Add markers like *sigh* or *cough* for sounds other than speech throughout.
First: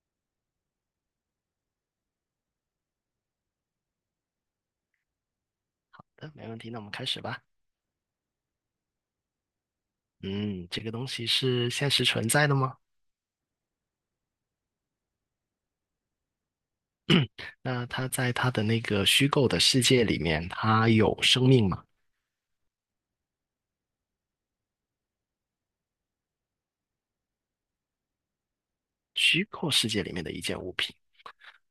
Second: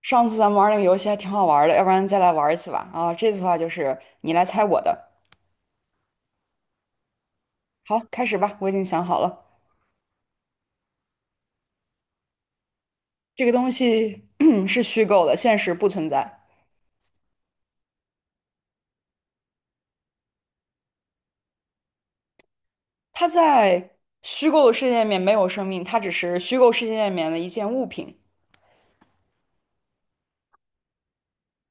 上次咱们玩那个游戏还挺好玩的，要不然再来玩一次吧。啊，这次的话就是你来猜我的。嗯，没问题，那我们开始吧。好，开始吧，我已经想好了，嗯，这个东西是现实存在的吗？这个东西 *clears throat* 是虚构的，现实不存在。那它在它的那个虚构的世界里面，它有生命吗？它在虚构的世界里面没有生命，它只是虚构世界里面的一件物品。虚构世界里面的一件物品。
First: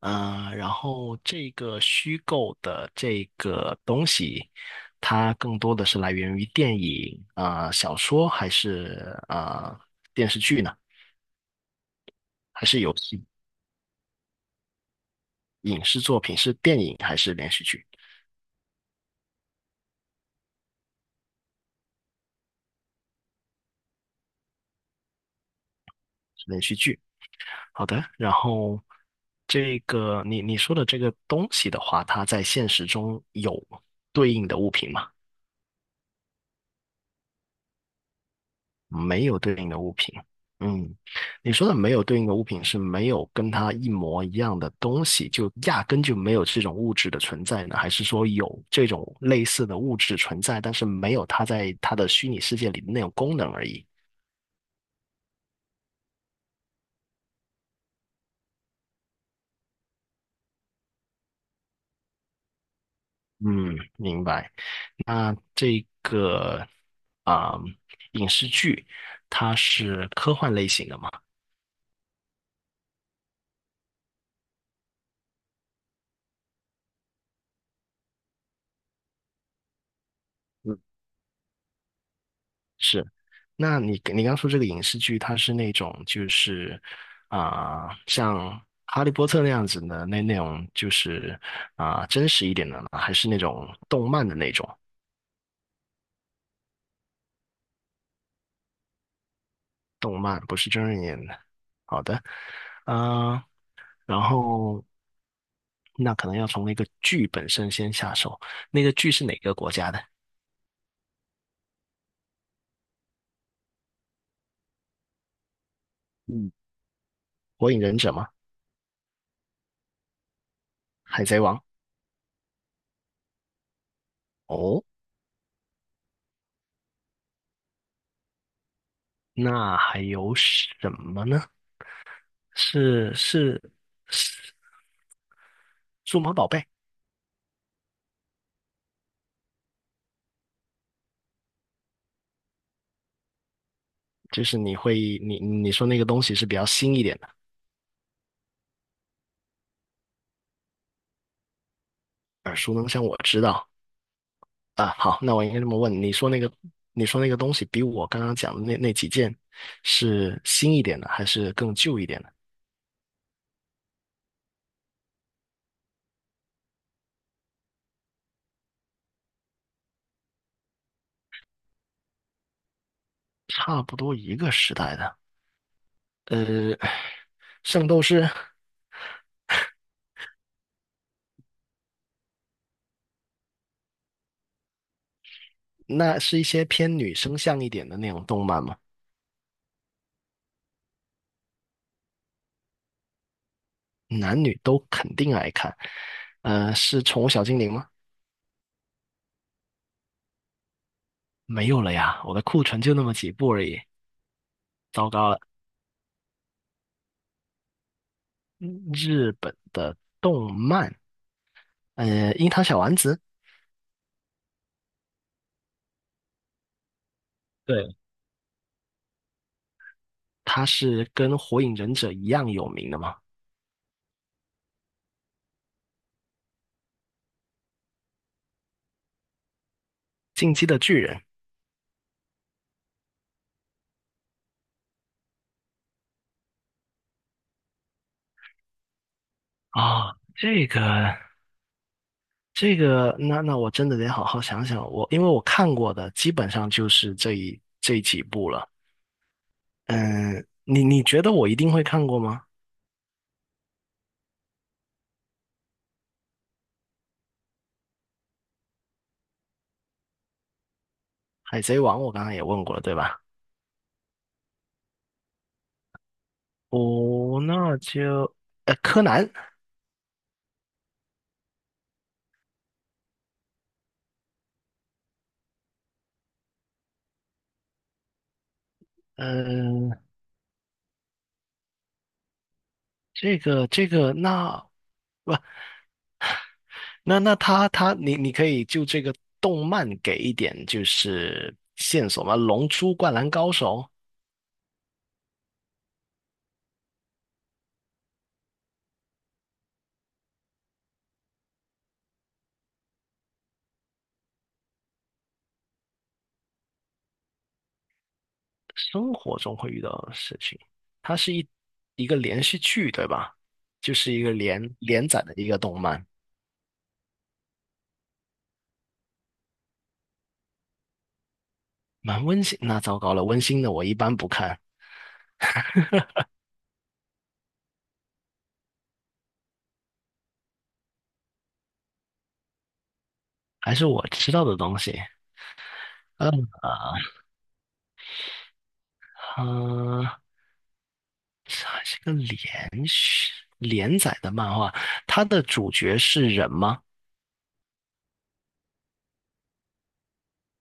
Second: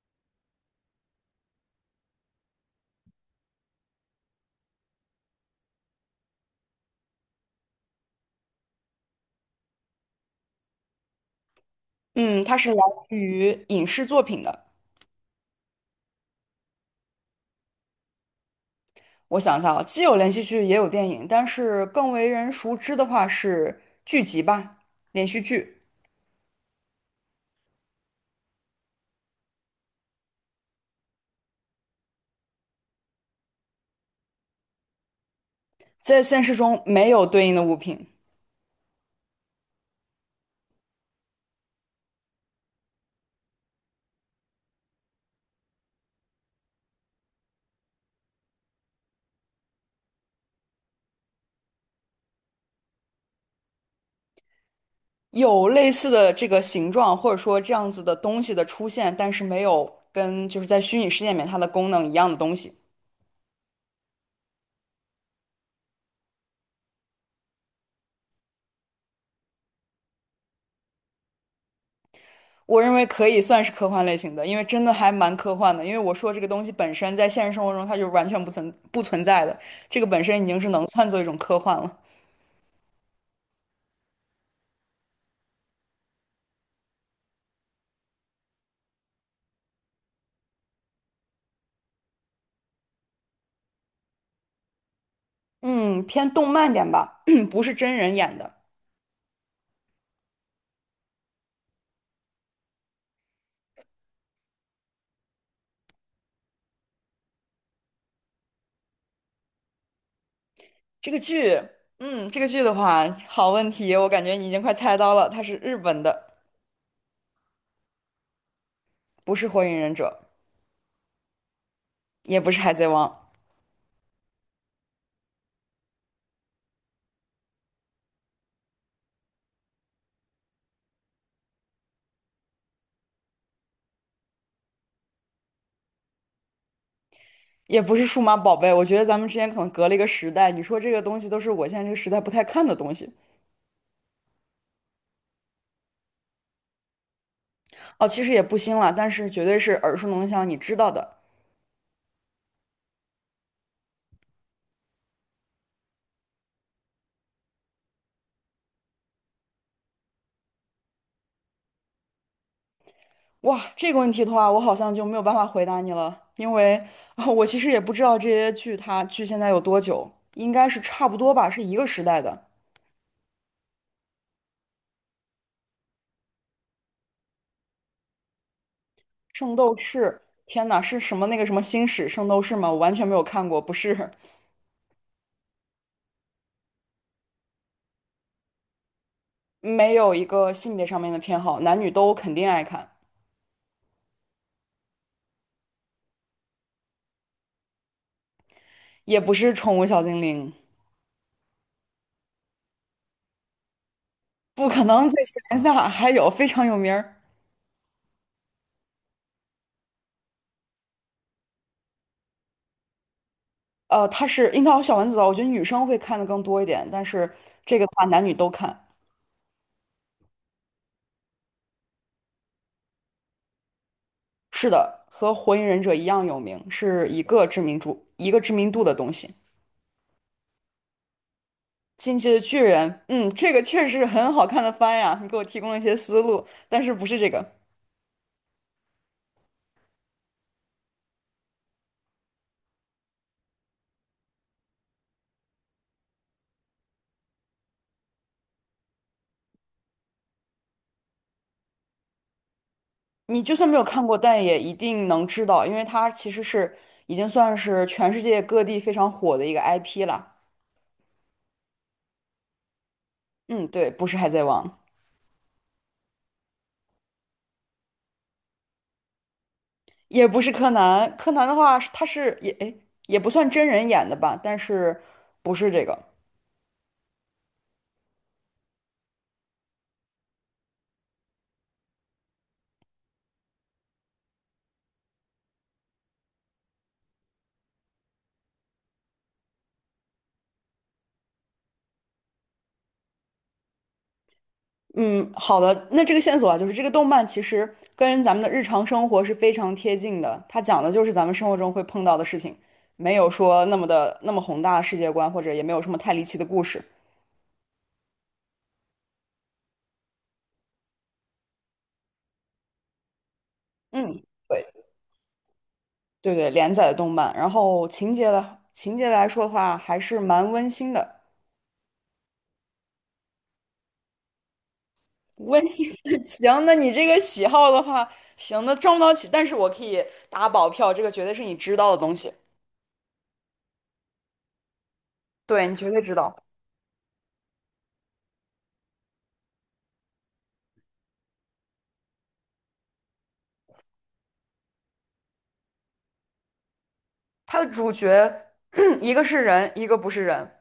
然后这个虚构的这个东西，它更多的是来源于电影、小说，还是电视剧呢？嗯，它还是来是游源戏、于影视作品的。影视作品？是电影还是连续剧？我想一下啊，既有连续剧，也有电影，但是更为人熟知的话是剧集吧，连续剧。是连续剧。好的，然后这个你说的这个东西的话，它在现实中有对应的物品吗？在现实中没有对应的物品。没有对应的物品。嗯，你说的没有对应的物品是没有跟它一模一样的东西，就压根就没有这种物质的存在呢？还是说有这种类似的物质存在，但是没有它在它的虚拟世界里的那种功能而已？有类似的这个形状，或者说这样子的东西的出现，但是没有跟就是在虚拟世界里面它的功能一样的东西，嗯，明白。那这个啊、影视剧，它是科幻类型的嘛？我认为可以算是科幻类型的。因为真的还蛮科幻的。因为我说这个东西本身在现实生活中它就完全不存在的，这个本身已经是嗯，能算作一种科幻了。是。那你刚说这个影视剧，它是那种就是像《哈利波特》那样子的那种，就是真实一点的呢，还是那种动漫的那种？嗯，偏动漫点吧，*clears throat* 不是真人演的。动漫不是真人演的。好的，嗯、然后那可能要从那个剧本身先下手。那个剧是哪个国家的？这个剧，嗯，这个剧的话，好问题，我感觉你已经快猜到了，它是日本的，嗯，《火影忍者》吗？不是《火影忍者》，海贼王。也不是《海贼王》。哦，那还有什么呢？是数码宝贝，也不是数码宝贝，我觉得咱们之间可能隔了一个时代。你说这个东西都是我现在这个时代不太看的东西，就是你会你说那个东西是比较新一点的，哦，其实也不新了，但是绝对是耳熟能详，你知道的。耳熟能详，我知道啊。好，那我应该这么问，你说那个东西比我刚刚讲的那几件是新一点的，还是更旧一点的？哇，这个问题的话，我好像就没有办法回答你了，因为啊，我其实也不知道这些剧它距现在有多久，应该是差不多吧，是一个时代的差不多一个时代的。呃，圣斗士《圣斗士》。天呐，是什么那个什么星矢圣斗士吗？我完全没有看过，不是，那是一些偏女生向一点的那种动漫吗？没有一个性别上面的偏好，男女都肯定爱看，男女都肯定爱看。呃，是宠物小精灵吗？也不是宠物小精灵。没有了呀，我的库存就那么几部而已。不可能糟在糕了，闲暇还有非常有名儿，日本的动漫，呃，樱桃小丸子，它是樱桃小丸子的，我觉得女生会看的更多一点，但是这个的对，话男女都看。它是跟火影忍者一样有名的吗？是的，和火影忍者一样有名，是一个知名度的东西。进击的巨人进击的巨人，嗯，这个确实是很好看的番呀，你给我提供了一些思路，但是不是这个，啊，这个，那我真的得好好想想。我因为我看过的基本上就是这几部了。嗯，你觉得我一定会看过吗？你就算没有看过，但也一定能知道，因为它其实是已经算是全世界各地非常火的一个 IP 了。海贼王我刚刚也问过了，对吧？嗯，对，不是海贼王。哦，那就呃，柯南，也不是柯南，柯南的话是，他是也诶也不算真人演的吧，但是不是这个。嗯。这个那不那那他他你可以就这个动漫给一点就是线索吗？《龙珠》《灌篮高手》嗯，好的，那这个线索啊，就是这个动漫其实跟咱们的日常生活是非常贴近的，它讲的就是咱们生活中会碰到的事情，没有说那么的那么宏大的世界观，或者也没有什么太离奇的故事。生活中会遇到的事情，它是一个连续剧对吧？就是一嗯，个对连载的一个动漫，对对，连载的动漫，然后情节来说的话还是蛮温馨的。蛮温馨。那糟糕了，温馨的我一般不看，温馨的 *laughs* 行，那你这个喜好的话，行，那挣不到起，但是我可以打保票，这个绝对是你知道的东西，还是我知道的东西。对，你绝对知嗯道。啊，呃，这还是个连载的漫画，它的主角是人吗？它的主角 *clears throat* 一个是人，一个不是人，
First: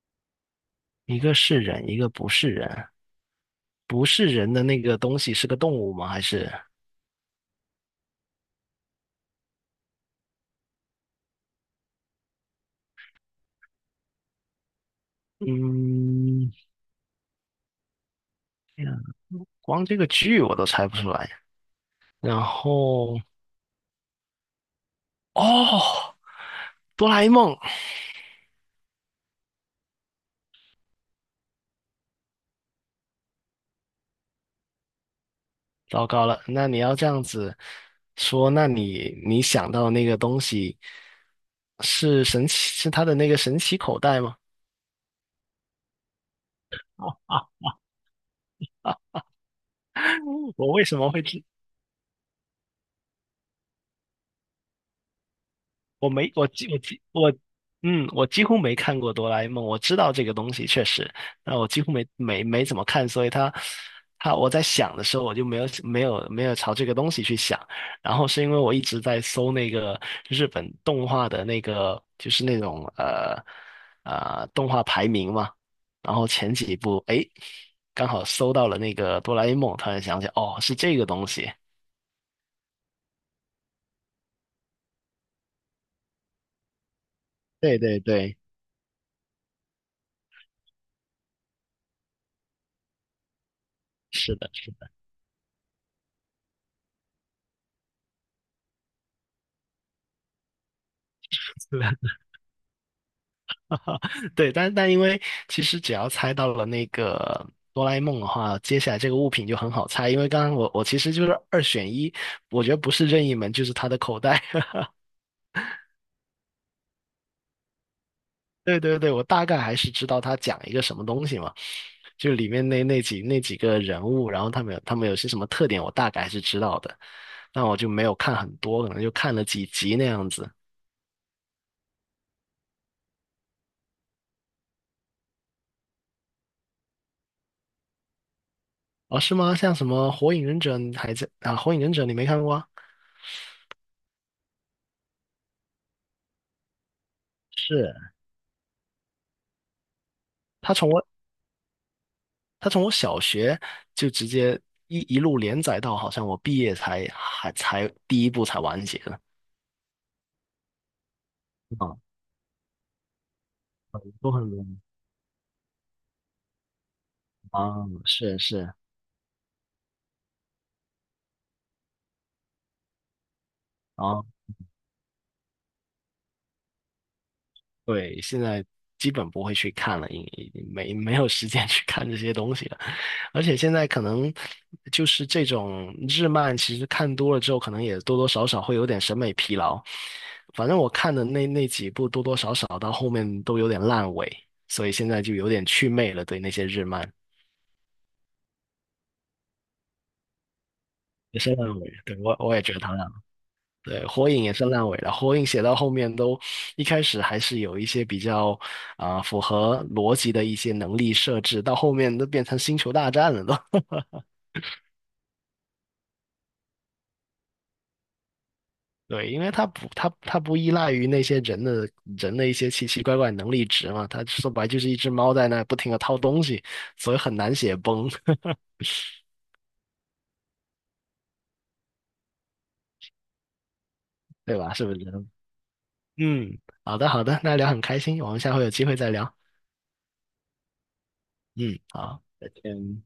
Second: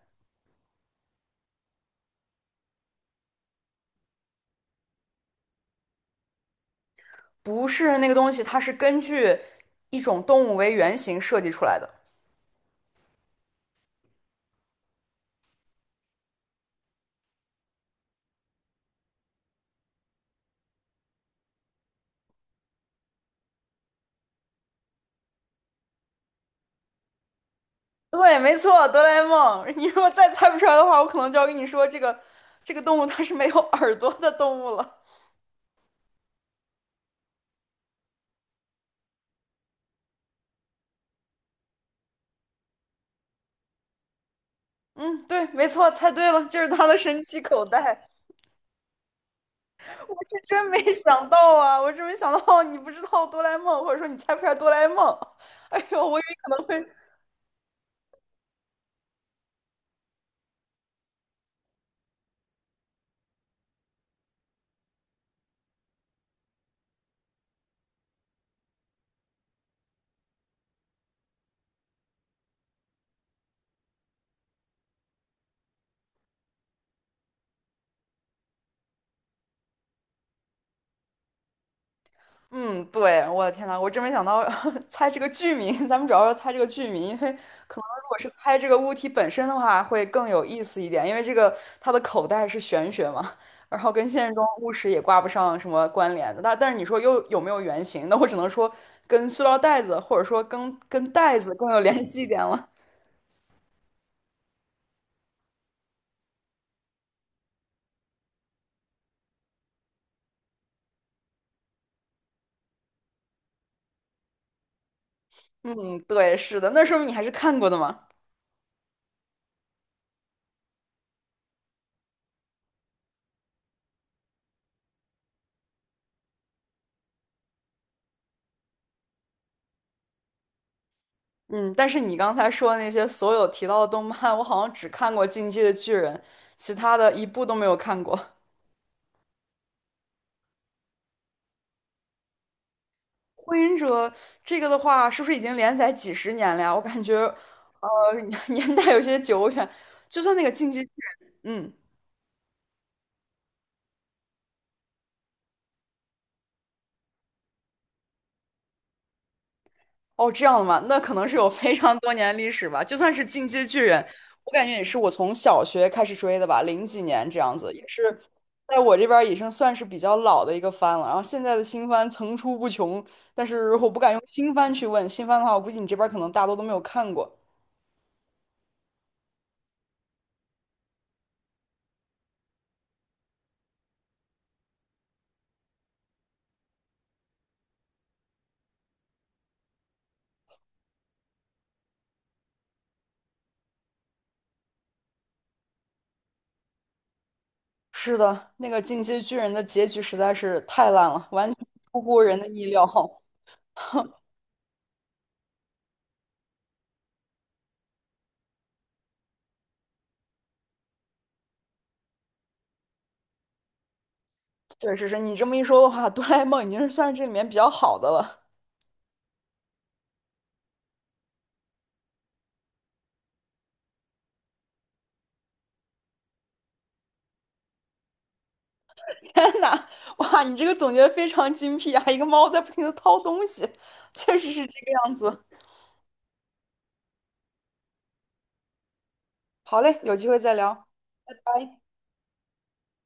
一个是人，一个不是人。不是人的那个东西是个动物吗？还是不是人那个东西，它是根据一种动物为原型设计出来的。嗯，光这个剧我都猜不出来。然后哦，哆啦 A 梦，对，没错，哆啦 A 梦。*laughs* 你如果再猜不出来的话，我可能就要跟你说，这个这个动物它是没有耳朵的动物了。糟糕了。那你要这样子说，那你想到那个东西是神奇，是它的那个神奇口袋吗？嗯，对，没错，猜对了，就是它的神奇口袋。我是真我没为什么会想知？到啊！我真没想到 *laughs* 你不知道哆啦 A 梦，或者说你猜不出来哆啦 A 梦。*laughs* 哎呦，我我以没，为可能会……我几乎没看过哆啦 A 梦。我知道这个东西确实，但我几乎没怎么看，所以它它我在想的时候，我就没有朝这个东西去想。然后是因为我一直在搜那个日本动画的那个，就是那种动画排名嘛。然后前几部，哎，刚好搜到了那个哆啦 A 梦，突然想起，哦，是这个东西。嗯，对，我的天呐，我真没想到 *laughs* 猜这个剧名。*laughs* 咱们主要是猜这个剧名，因为对可能对如果是对，猜这个物体本身的话，会更有意思一点。因为这个它的口袋是玄学嘛，然后跟现实是中的，物实也挂不上什么关联的。但是你说又有没有原型？*laughs* 那我只能说跟塑料袋子，或者说跟袋子更有联的系一点了。对，但但因为其实只要猜到了那个哆啦 A 梦的话，接下来这个物品就很好猜。因为刚刚我其实就是二选一，我觉得不是任意门就是他的口袋。*laughs* 嗯，对，是的，那说明你还是看过的嘛。对，我大概还是知道他讲一个什么东西嘛，就里面那几个人物，然后他们有他们有些什么特点，我大概还是知道的。但我就没有看很多，可能就看了几集那样子。嗯，但是你刚才说的那些所有提到的动漫，我好像只看过《进击的巨人》，其他的一部都没有看过。哦，是吗？像什么《火影忍者》，你还在啊？《火影忍者》你没看过啊？《火影者》这个的话，是不是已经连载几十年了呀？我感觉，是。*laughs* 年代有些久远。就算那个《进他击的从巨人》，嗯。它从我小学就直接一路连载到好像我毕业才还才第一部才完结的哦，这样的吗？那可能是有非常啊，多年历史吧。就算是《进击的巨人》，都很我感多觉也是我从小学开始追的吧，零几年这样子，也啊，是是在我这边儿已经算是比较老的一个番了。然后现在的新番层出不穷，但是我不敢用啊，新番去问，新番的话，我估计你这边儿可能大多都没有看过。对，现在基本不会去看了，因已经没有时间 *laughs* 去看这些东西了，而且现在可能就是这种日漫，其实看多了之后，可能也多多少少会有点审美疲劳。反正我看的那几部，多多少少到后面都有点烂尾，所以现在就有点祛魅了，对那些日漫。是的，那个《进击的巨人》的结局实在是太烂了，也完是全烂尾，出对，乎我人的我也意觉得料。他烂。*laughs* 对，火影也是烂尾了。火影写到后面都，一开始还是有一些比较符合逻辑的一些能力设置，到后面都变成星球大战了都。*laughs* 确实是你这么一说的话，哆啦 A 梦已经是算是这里面比较好的了。对，因为它不，它不依赖于那些人的一些奇奇怪怪能力值嘛，它说白就是一只猫在那不停的掏东西，所以很难写崩，天呐，哇，你这个总结的非常精辟啊！一个猫在不停的掏东西，确 *laughs* 实对是这吧？是个不是？样子。嗯，好的，那聊很开心，我们下回有机会再聊。好嘞，有机会再聊，拜嗯，拜。好，再见。